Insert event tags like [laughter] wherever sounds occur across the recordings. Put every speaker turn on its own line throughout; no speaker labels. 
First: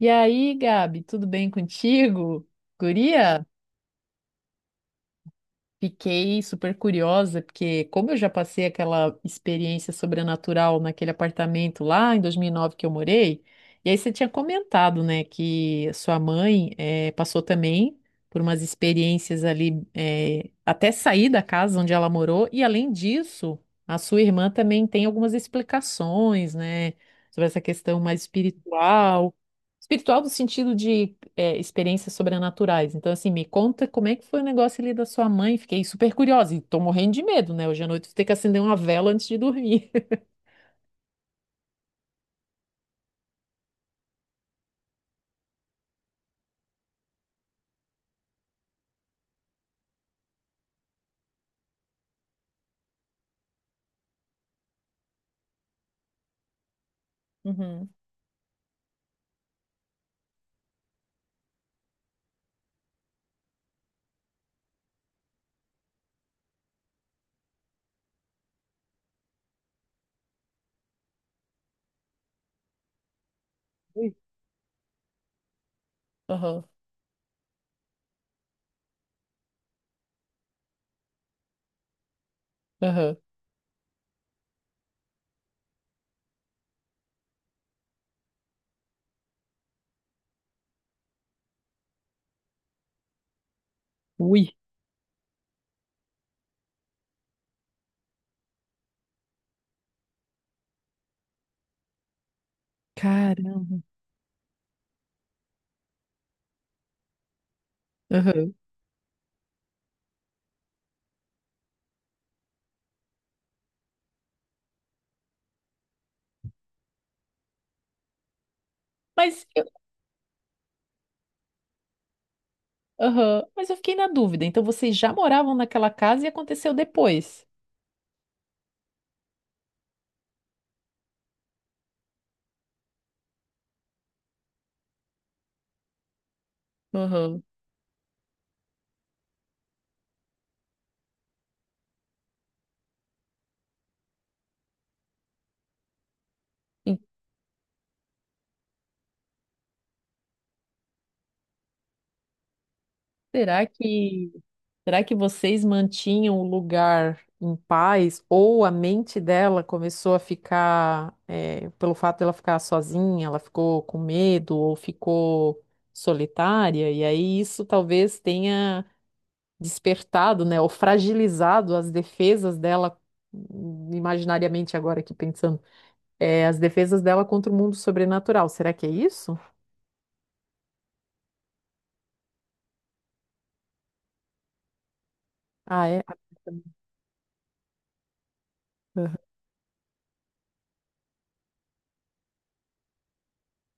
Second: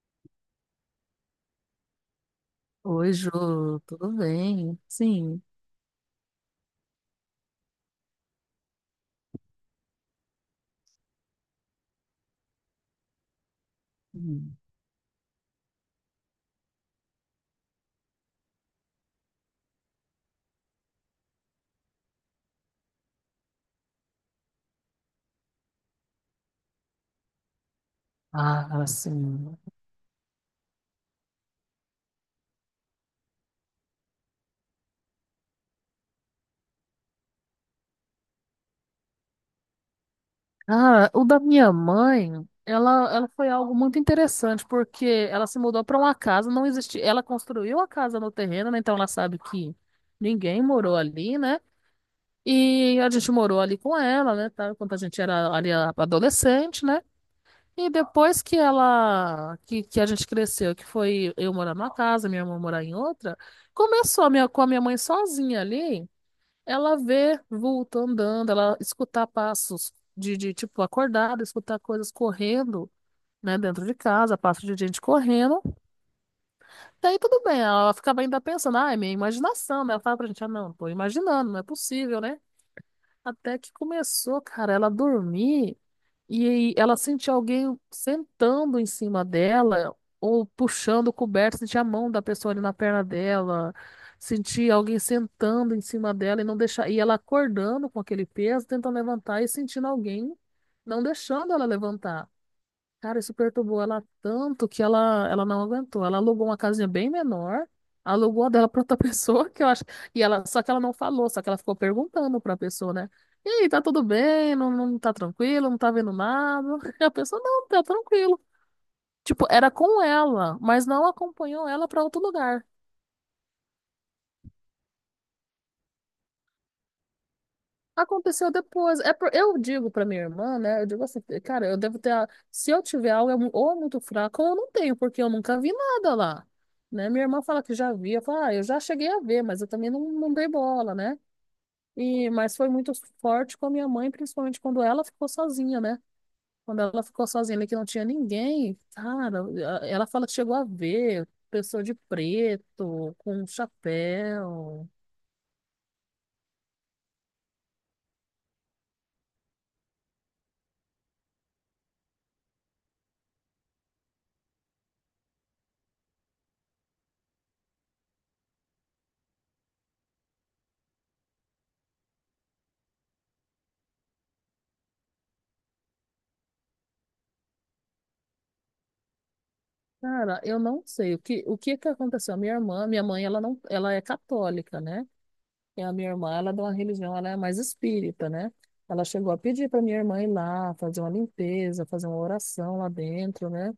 E aí, Gabi, tudo bem contigo?
Oi, Jô,
Guria,
tudo bem? Sim.
fiquei super curiosa, porque como eu já passei aquela experiência sobrenatural naquele apartamento lá em 2009 que eu morei, e aí você tinha
Hum.
comentado, né, que sua mãe passou também por umas experiências ali, até sair da casa onde ela morou, e além disso, a sua irmã também tem algumas explicações, né, sobre essa questão mais
Ah,
espiritual.
sim.
Espiritual no sentido de experiências sobrenaturais. Então, assim, me conta como é que foi o negócio ali da sua mãe. Fiquei super curiosa e tô morrendo de medo, né? Hoje à noite eu vou ter que acender uma vela antes de dormir. [laughs]
Ah, o da minha mãe, ela foi algo muito interessante, porque ela se mudou para uma casa, não existia. Ela construiu a casa no terreno, né? Então ela sabe que ninguém morou ali, né? E a gente morou ali com ela, né? Tá? Quando a gente era ali adolescente, né? E
Uhum.
depois que ela, que a gente cresceu, que foi eu morar numa casa, minha irmã morar em outra, começou a minha, com a minha mãe sozinha ali. Ela vê vulto andando, ela escutar passos de tipo acordada, escutar coisas correndo, né, dentro de
Ui.
casa, passos de gente correndo.
Aham,
Daí tudo bem, ela ficava ainda pensando, ah, é minha imaginação, né? Ela fala pra gente, ah, não, tô imaginando, não é possível, né?
aham.
Até que começou, cara, ela dormir. E aí ela sentia alguém sentando em cima dela ou puxando o coberto, sentia a mão da pessoa ali na perna dela,
Ui,
sentia alguém sentando em cima dela e não deixar, e ela acordando com aquele peso, tentando levantar e sentindo alguém não deixando ela levantar. Cara, isso
caramba.
perturbou ela tanto que ela não aguentou. Ela alugou uma casinha bem menor, alugou a
Aham.
dela pra outra [laughs] pessoa, que eu acho. E ela, só que ela não falou, só que ela ficou perguntando pra pessoa, né? E aí, tá tudo bem? Não, não tá tranquilo? Não tá vendo nada? [laughs] E a pessoa, não, tá tranquilo. Tipo,
Mas eu,
era com ela, mas não acompanhou ela pra outro lugar.
aham, mas eu fiquei na dúvida. Então, vocês já moravam naquela casa e aconteceu depois.
Aconteceu depois. Eu digo pra minha irmã, né? Eu digo assim, cara, eu devo ter. Se eu tiver algo, é ou é muito fraco, ou eu não tenho, porque eu nunca vi nada lá. Né? Minha
Aham.
irmã fala que já via. Fala, ah, eu já cheguei a ver, mas eu também não dei bola, né? E, mas foi muito forte com a minha mãe, principalmente quando ela ficou sozinha, né? Quando
E
ela ficou sozinha ali, que não tinha ninguém, cara, ela fala que chegou a ver pessoa de preto, com um
será que
chapéu.
Será que vocês mantinham o lugar em paz ou a mente dela começou a ficar, pelo fato dela ficar sozinha, ela ficou com medo ou ficou solitária? E aí isso talvez tenha despertado, né, ou fragilizado as defesas dela, imaginariamente agora aqui pensando, as defesas dela contra o mundo sobrenatural. Será que é isso?
Cara, eu não sei o que aconteceu. A minha irmã, minha mãe, ela não, ela é católica, né? E
Ah,
a
é.
minha irmã, ela é de uma religião, ela é mais espírita, né? Ela chegou a pedir para minha irmã ir lá fazer uma limpeza, fazer uma oração lá dentro, né?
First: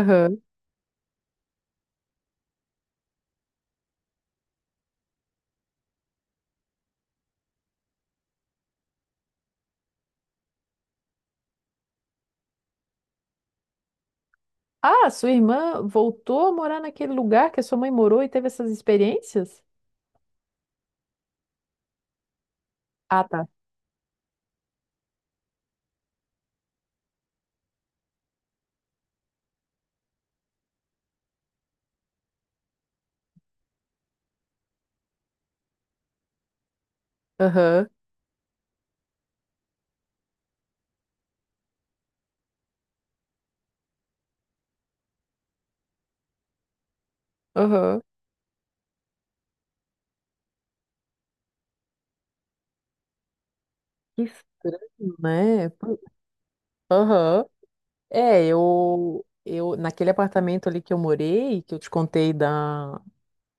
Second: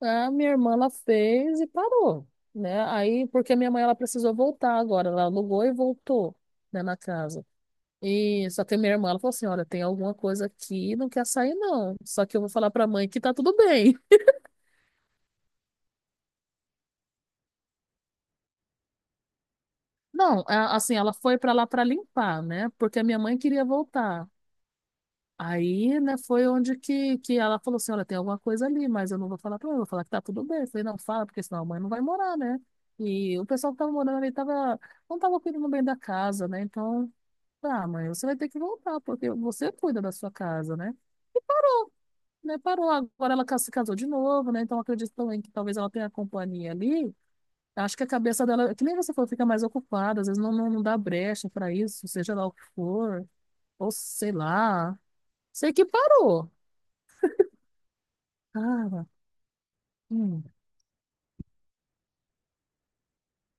A minha irmã ela fez e parou, né? Aí porque minha mãe ela precisou voltar agora, ela alugou e voltou, né, na casa. E só que a minha irmã ela falou assim, olha, tem alguma coisa aqui, não quer sair não. Só que eu vou falar para a mãe que tá tudo bem.
Ah, sua irmã voltou a morar naquele lugar que a sua mãe morou e teve essas experiências?
Não, assim, ela foi para lá para limpar, né? Porque a minha
Ah,
mãe
tá.
queria voltar. Aí, né, foi onde que ela falou assim, olha, tem alguma coisa ali, mas eu não vou falar para ela, eu vou falar que tá tudo bem. Eu falei, não, fala, porque senão a mãe não vai morar, né? E o pessoal que tava morando ali tava, não tava cuidando bem da casa, né? Então, tá,
Aham,
mãe, você vai ter que voltar, porque você cuida da sua casa, né? E parou, né? Parou. Agora ela se casou de novo, né? Então, eu acredito também que talvez ela tenha a companhia ali. Acho
aham.
que a cabeça dela, é que nem você falou, fica mais ocupada, às vezes não dá brecha para isso, seja lá o que for, ou
Que
sei lá.
estranho, né?
Sei que
Pô.
parou.
Aham. É,
Cara,
naquele
hum,
apartamento ali que eu morei, que eu te contei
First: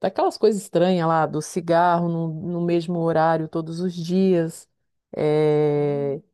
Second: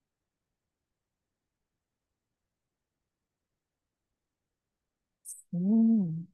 daquelas coisas estranhas lá, do cigarro no mesmo horário todos os dias, é,
hum.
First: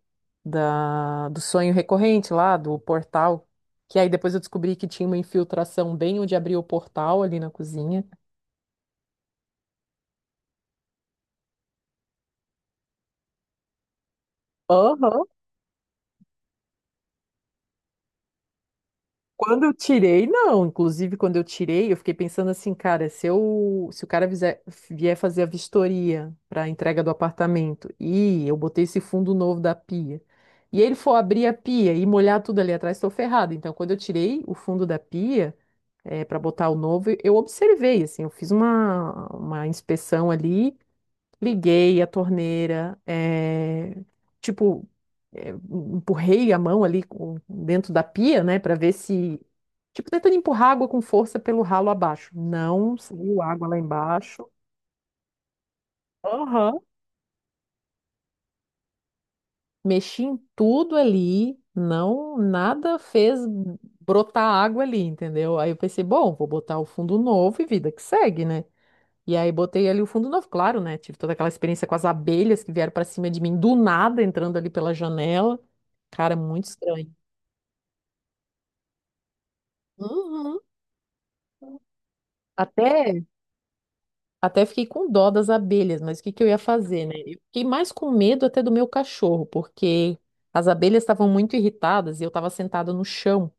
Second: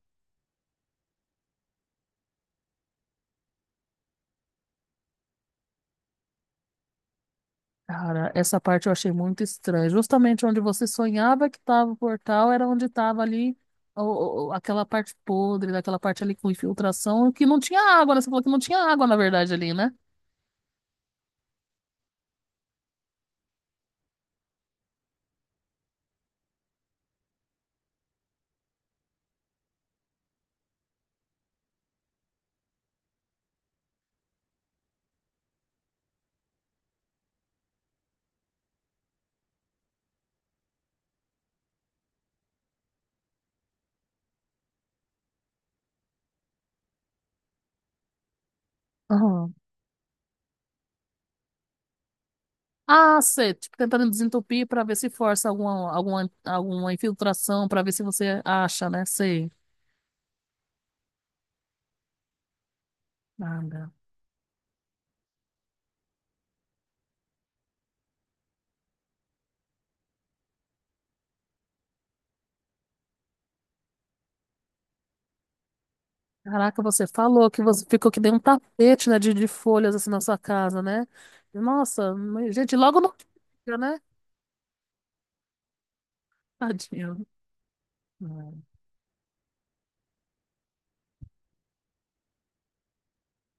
do sonho recorrente lá, do portal, que aí depois eu descobri que tinha uma infiltração bem onde abria o portal ali na cozinha.
Cara, essa parte eu achei muito estranha. Justamente onde você sonhava que estava o portal era onde estava ali aquela parte
Aham.
podre, daquela parte ali com infiltração, que não tinha água, né? Você falou que não tinha água, na verdade,
Quando eu
ali, né?
tirei, não. Inclusive, quando eu tirei, eu fiquei pensando assim, cara, se o cara vier fazer a vistoria para a entrega do apartamento e eu botei esse fundo novo da pia, e ele for abrir a pia e molhar tudo ali atrás, estou ferrada. Então, quando eu tirei o fundo da pia, para botar o novo, eu observei, assim, eu fiz uma inspeção ali. Liguei a torneira, tipo, eh, empurrei a mão ali dentro da pia, né, para ver se.
Aham.
Tipo, tentando empurrar água com força pelo ralo abaixo. Não
Ah,
saiu
sei,
água
tipo,
lá
tentando
embaixo.
desentupir para ver se força
Aham.
alguma infiltração, para ver se você acha, né? Sei.
Mexi em tudo ali, não, nada fez
Ah,
brotar água ali, entendeu? Aí eu pensei, bom, vou botar o fundo novo e vida que segue, né? E aí botei ali o fundo novo, claro, né? Tive toda aquela experiência com as abelhas que vieram pra cima de mim do nada, entrando ali pela janela. Cara, muito
caraca, você
estranho.
falou que você ficou que nem um tapete, né, de folhas assim na sua
Uhum.
casa, né? Nossa, mas, gente,
Até,
logo não fica, [laughs] né?
até fiquei com dó das abelhas, mas o que que eu ia fazer, né?
Tadinho.
Eu fiquei mais com medo
Ah,
até do meu cachorro, porque as abelhas estavam muito irritadas e eu estava sentada no chão.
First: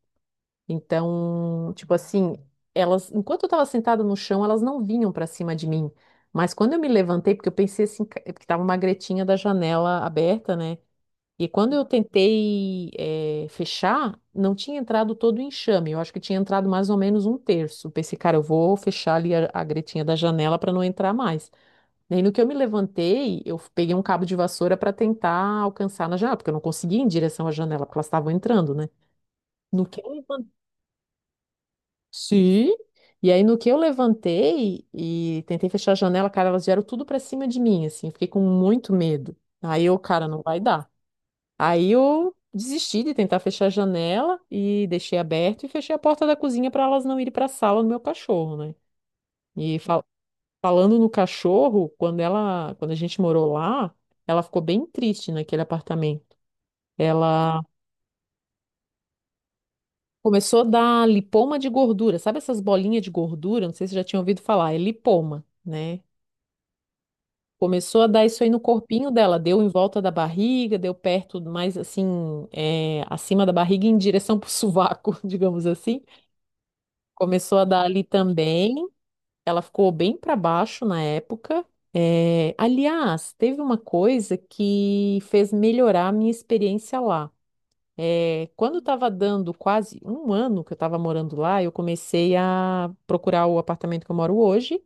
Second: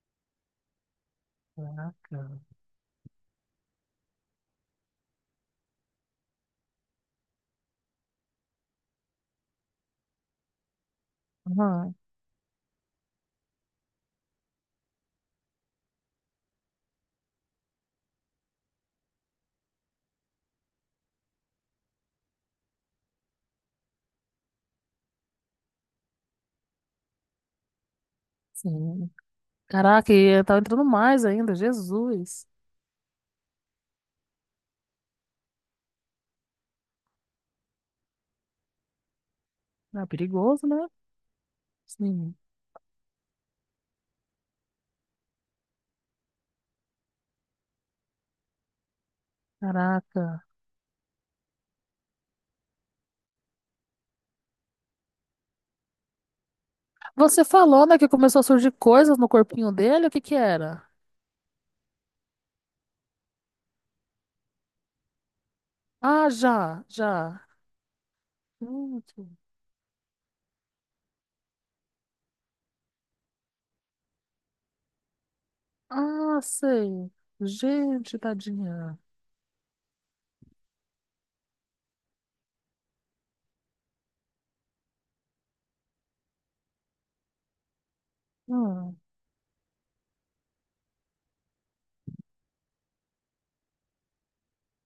Então, tipo
caraca.
assim, elas, enquanto eu estava sentada no chão, elas não vinham para cima de mim. Mas quando eu me levantei, porque eu pensei assim, porque estava uma gretinha da janela aberta, né? E quando eu
Ah,
tentei fechar, não tinha entrado todo o enxame. Eu acho que tinha entrado mais ou menos um terço. Pensei, cara, eu vou fechar ali a gretinha da janela para não entrar mais. Daí no que eu me levantei, eu peguei um cabo de vassoura para tentar alcançar na janela, porque eu não conseguia ir em direção à janela, porque elas estavam entrando, né?
sim.
No que eu
Caraca, e
levantei.
tá entrando mais ainda, Jesus.
Sim. E aí no que eu levantei e tentei fechar a janela, cara, elas vieram tudo para cima de mim, assim. Eu fiquei com muito medo. Aí eu,
Ah,
cara, não vai
perigoso, né?
dar. Aí
Sim.
eu desisti de tentar fechar a janela e deixei aberto e fechei a porta da cozinha para elas não irem para a sala do meu cachorro, né? E
Caraca.
falando no cachorro, quando a gente morou lá, ela ficou bem triste naquele apartamento.
Você
Ela
falou, né, que começou a surgir coisas no corpinho dele? O que que
começou a
era?
dar lipoma de gordura, sabe essas bolinhas de gordura? Não sei se você já tinha ouvido falar, é lipoma, né?
Ah, já, já.
Começou a dar isso aí no corpinho
Gente.
dela, deu em volta da barriga, deu perto, mais assim, acima da barriga, em direção pro [laughs] sovaco, digamos assim.
Ah, sei.
Começou a dar ali
Gente,
também.
tadinha.
Ela ficou bem para baixo na época. É, aliás, teve uma coisa que fez melhorar a minha experiência lá. É, quando
Ah.
estava dando quase um ano que eu estava morando lá, eu comecei a procurar o apartamento que eu moro hoje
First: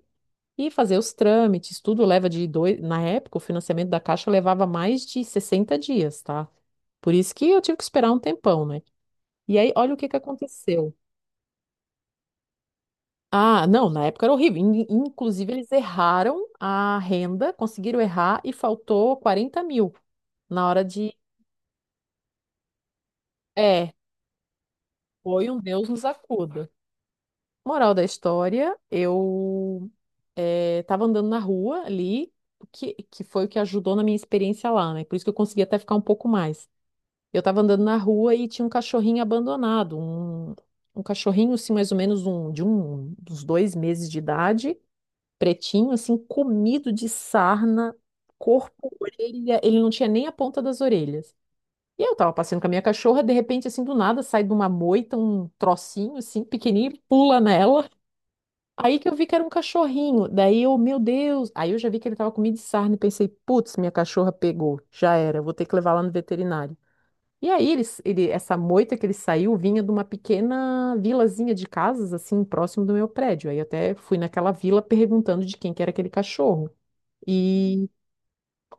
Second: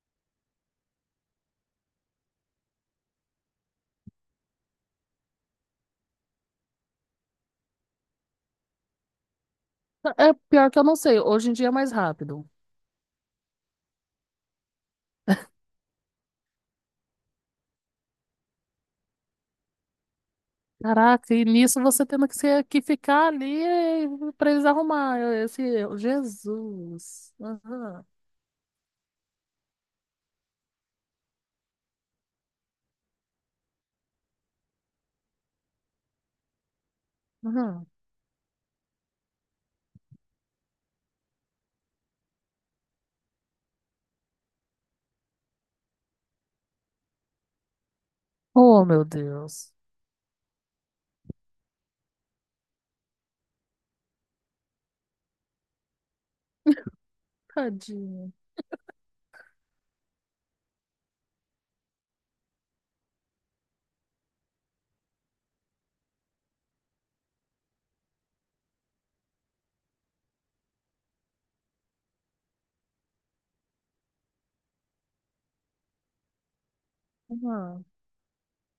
e fazer os trâmites. Tudo leva de dois. Na época, o financiamento da Caixa levava mais de 60 dias, tá? Por isso que eu tive que esperar um tempão, né? E aí, olha o que que
É pior que eu
aconteceu.
não sei. Hoje em dia é mais rápido.
Ah, não, na época era horrível. Inclusive, eles erraram a renda, conseguiram errar e faltou 40.000 na hora de.
Caraca, e nisso você tendo que ficar ali
É,
para eles arrumar
foi um
esse
Deus
erro.
nos acuda.
Jesus.
Moral da
Aham,
história, eu tava andando na rua ali, que foi o que ajudou na minha experiência lá, né? Por isso que eu consegui até ficar um pouco mais. Eu tava andando
aham.
na rua e tinha um cachorrinho abandonado, um cachorrinho, assim, mais ou menos dos 2 meses de idade, pretinho, assim, comido de sarna,
Oh,
corpo,
meu
orelha,
Deus.
ele não tinha nem a ponta das orelhas. E eu tava passeando com a minha cachorra, de repente, assim, do nada, sai de uma moita um trocinho, assim, pequenininho, e pula nela.
Tadinho.
Aí que eu vi que era um cachorrinho. Daí eu, meu Deus. Aí eu já vi que ele tava comido de sarna e pensei, putz, minha cachorra pegou. Já era, vou ter que levar lá no veterinário. E aí essa moita que ele saiu vinha de uma pequena vilazinha de casas, assim, próximo do meu prédio. Aí eu até fui naquela vila perguntando de quem que era aquele cachorro.
Aham.
E,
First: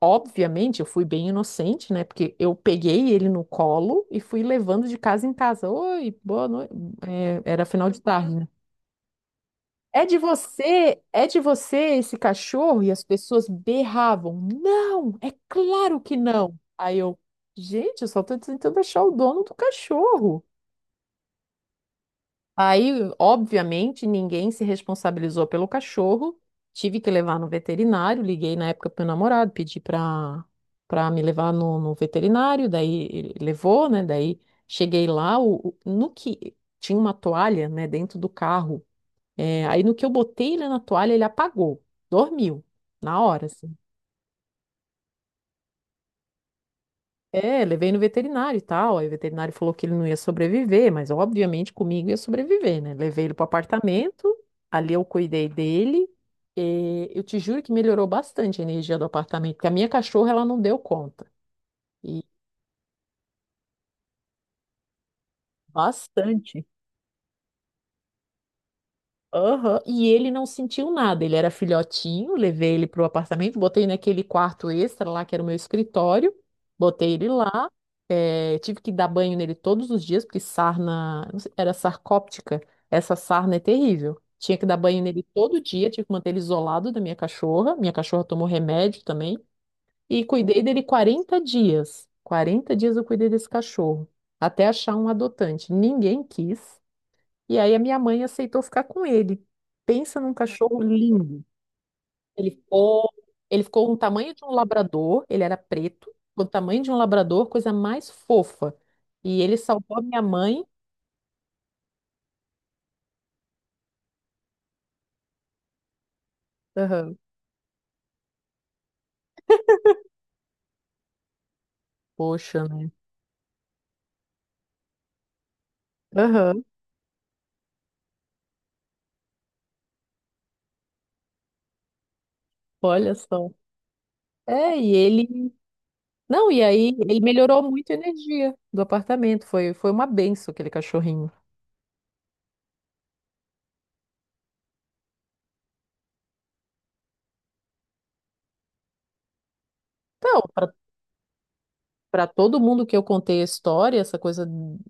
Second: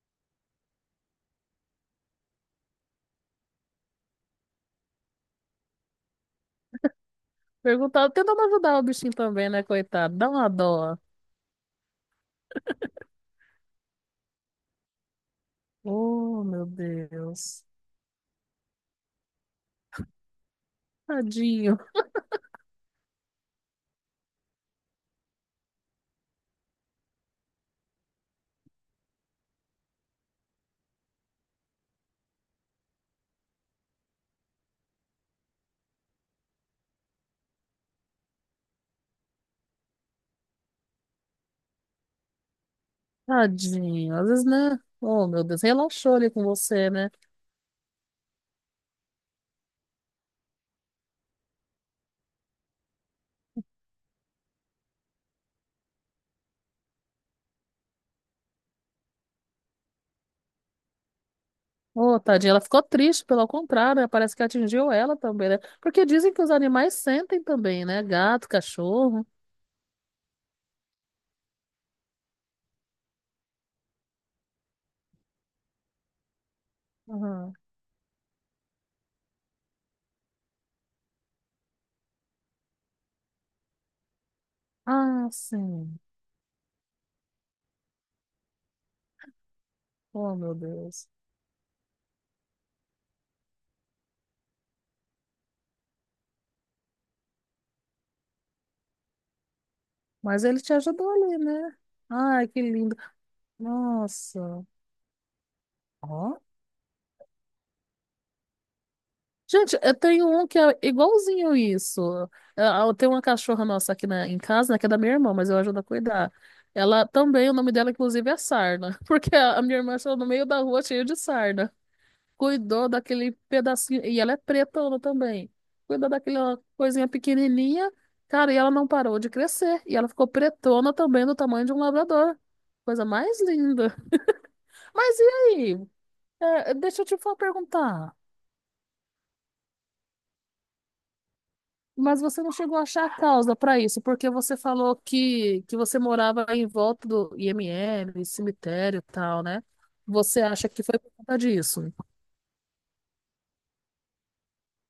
obviamente, eu fui bem inocente, né? Porque eu peguei ele no colo e fui levando de casa em casa. Oi, boa noite. É, era final de
Perguntar,
tarde,
tentando
né?
ajudar o bichinho também, né, coitado? Dá uma dó.
É de você esse cachorro? E as pessoas berravam. Não, é claro que
Oh,
não.
meu
Aí eu,
Deus.
gente, eu só tô tentando achar o dono do cachorro.
Tadinho,
Aí, obviamente, ninguém se responsabilizou pelo cachorro. Tive que levar no veterinário. Liguei na época pro meu namorado, pedi para me levar no veterinário. Daí ele levou, né? Daí cheguei lá, no que tinha uma toalha, né, dentro do carro. É, aí no que eu botei ele na toalha, ele apagou, dormiu na hora, assim.
tadinho. Às vezes, né? Oh, meu Deus, relaxou ali com você, né?
É, levei no veterinário e tal. Aí o veterinário falou que ele não ia sobreviver, mas obviamente comigo ia sobreviver, né? Levei ele pro apartamento, ali eu cuidei dele. E eu te juro que melhorou bastante a energia do apartamento, porque a minha cachorra ela não deu conta.
Ô,
E
tadinha, ela ficou triste, pelo contrário, né? Parece que atingiu ela também, né? Porque dizem que os
bastante.
animais sentem também, né? Gato, cachorro.
Aham, e ele não sentiu nada. Ele era filhotinho, levei ele pro apartamento, botei naquele quarto extra lá, que era o meu escritório, botei ele
Aham.
lá. Eh, tive que dar banho nele todos os dias, porque sarna, não sei, era sarcóptica. Essa sarna é terrível. Tinha que dar banho nele
Ah,
todo dia,
sim.
tive que manter ele isolado da minha cachorra. Minha cachorra tomou remédio também. E
Oh, meu
cuidei dele
Deus.
40 dias. 40 dias eu cuidei desse cachorro, até achar um adotante. Ninguém quis. E aí a minha mãe aceitou ficar com ele. Pensa num
Mas ele te
cachorro
ajudou ali,
lindo.
né? Ai,
Ele
que lindo.
ficou, ele ficou com o tamanho de um
Nossa.
labrador, ele era preto,
Ó.
com o tamanho de um labrador, coisa mais fofa. E ele
Gente, eu
salvou a minha
tenho um que
mãe.
é igualzinho isso. Eu tenho uma cachorra nossa aqui na, em casa, né, que é da minha irmã, mas eu ajudo a cuidar. Ela
Aham.
também, o nome dela, inclusive, é Sarna, [laughs] porque a minha irmã achou no meio da rua cheio de sarna.
Poxa,
Cuidou
né?
daquele pedacinho, e ela é pretona também, cuidou daquela
Aham.
coisinha pequenininha, cara, e ela não parou de crescer, e ela ficou pretona também do tamanho de um labrador. Coisa
Olha
mais
só.
linda.
É, e
Mas e
ele.
aí?
Não, e
É,
aí
deixa eu te
ele melhorou muito a
perguntar.
energia do apartamento. Foi uma benção aquele cachorrinho.
Mas você não chegou a achar a causa para isso, porque você falou que você morava em volta do IML, cemitério e tal, né? Você
Então,
acha que foi por conta disso?
para todo mundo que eu contei a história, essa coisa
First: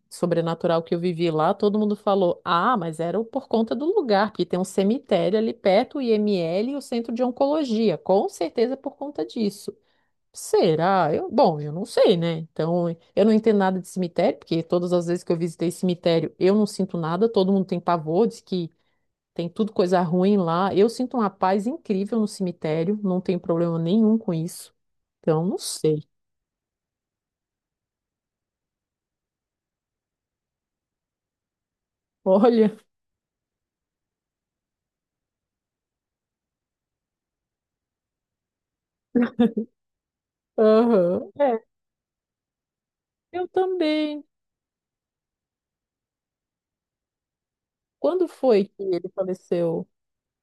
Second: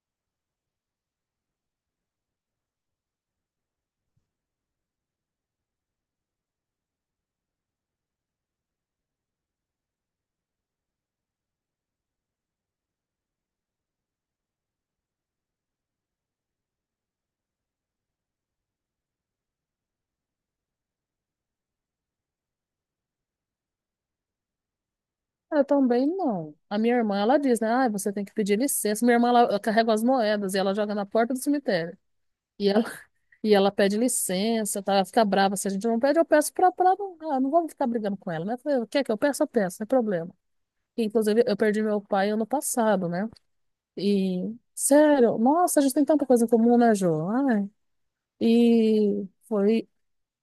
sobrenatural que eu vivi lá, todo mundo falou: Ah, mas era por conta do lugar, porque tem um cemitério ali perto, o IML e o centro de oncologia. Com certeza é por conta disso. Será? Eu, bom, eu não sei, né? Então, eu não entendo nada de cemitério, porque todas as vezes que eu visitei cemitério, eu não sinto nada, todo mundo tem pavor, diz que tem tudo coisa ruim lá. Eu sinto uma paz incrível no cemitério, não tenho problema nenhum com isso. Então, não
Eu
sei.
também não. A minha irmã, ela diz, né? Ah, você tem que pedir licença. Minha irmã, ela carrega as moedas e ela joga na porta do cemitério.
[laughs]
e
Olha.
E ela pede licença, tá? Ela fica brava. Se a gente não pede, eu peço pra não, ah, não vamos ficar brigando com ela, né? Eu falei, quer que é que eu peço, eu peço, não é problema. E,
Aham.
inclusive, eu
É,
perdi meu pai ano passado, né?
eu também.
E, sério, nossa, a gente tem tanta coisa em comum, né, Jô? Ai.
Quando foi que ele
E
faleceu?
foi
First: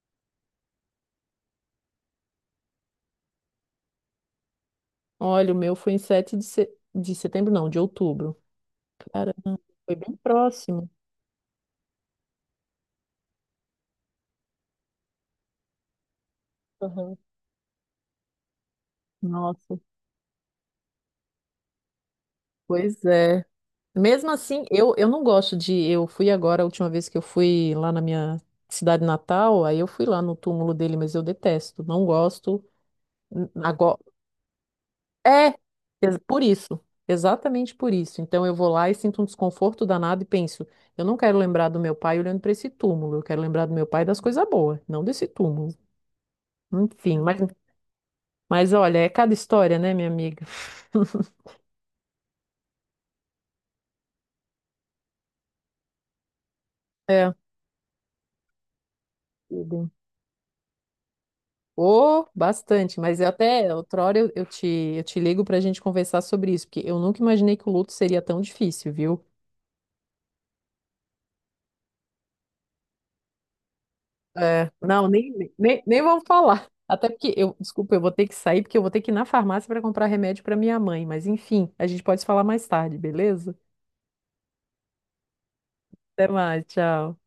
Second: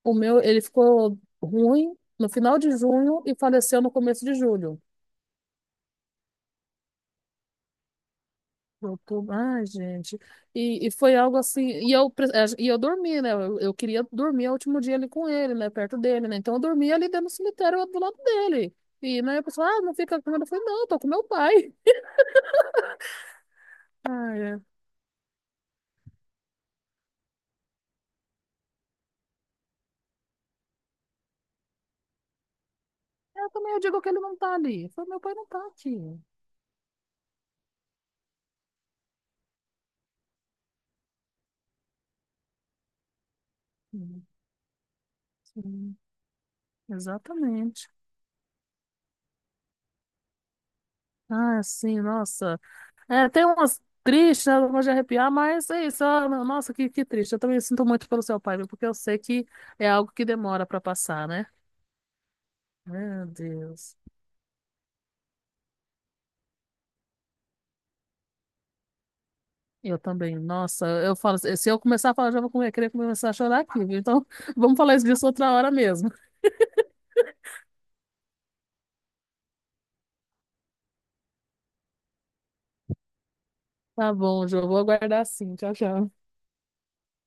o meu, ele ficou ruim no final de junho e faleceu no começo de julho.
Olha, o meu foi em 7 de setembro, não, de outubro.
Outubro.
Caramba,
Ai,
foi bem
gente.
próximo.
E foi algo assim. E eu, e eu dormi, né? Eu queria dormir o último dia ali com ele, né? Perto dele, né? Então eu dormia ali
Aham.
dentro do cemitério do lado dele. E, né, a pessoa,
Nossa,
ah, não fica com ele. Eu falei, não, tô com meu pai.
pois é.
[laughs]
Mesmo
Ai, é.
assim, eu não gosto de. Eu fui agora, a última vez que eu fui lá na minha cidade natal, aí eu fui lá no túmulo dele, mas eu detesto, não gosto.
Eu também eu
Agora,
digo que ele não tá ali. Eu falei, meu pai não
É,
tá
ex-
aqui.
por isso, exatamente por isso. Então eu vou lá e sinto um desconforto danado e penso, eu não quero lembrar do meu pai olhando para esse túmulo, eu quero lembrar do meu pai das
Sim,
coisas boas, não desse túmulo.
sim,
Enfim, mas,
exatamente.
mas olha, é cada história, né, minha amiga? [laughs]
Ah, sim, nossa. É, tem umas tristes, né? Não de arrepiar, mas é isso. Ah, nossa, que
É.
triste. Eu também sinto muito pelo seu pai, viu? Porque eu sei que
Tudo.
é algo que demora pra passar, né?
Oh, bastante, mas eu
Meu
até
Deus.
outra hora eu te ligo para a gente conversar sobre isso, porque eu nunca imaginei que o luto seria tão difícil, viu?
Eu também. Nossa, eu falo, assim, se eu começar a falar, já vou querer começar a chorar aqui, viu? Então, [laughs]
É,
vamos falar isso
não,
disso
nem,
outra hora
nem, nem
mesmo.
vamos falar. Até porque eu, desculpa, eu vou ter que sair porque eu vou ter que ir na farmácia para comprar remédio para minha mãe. Mas enfim, a gente pode falar mais tarde, beleza?
Tá bom, Jô, vou aguardar sim. Tchau, tchau.
Até mais, tchau.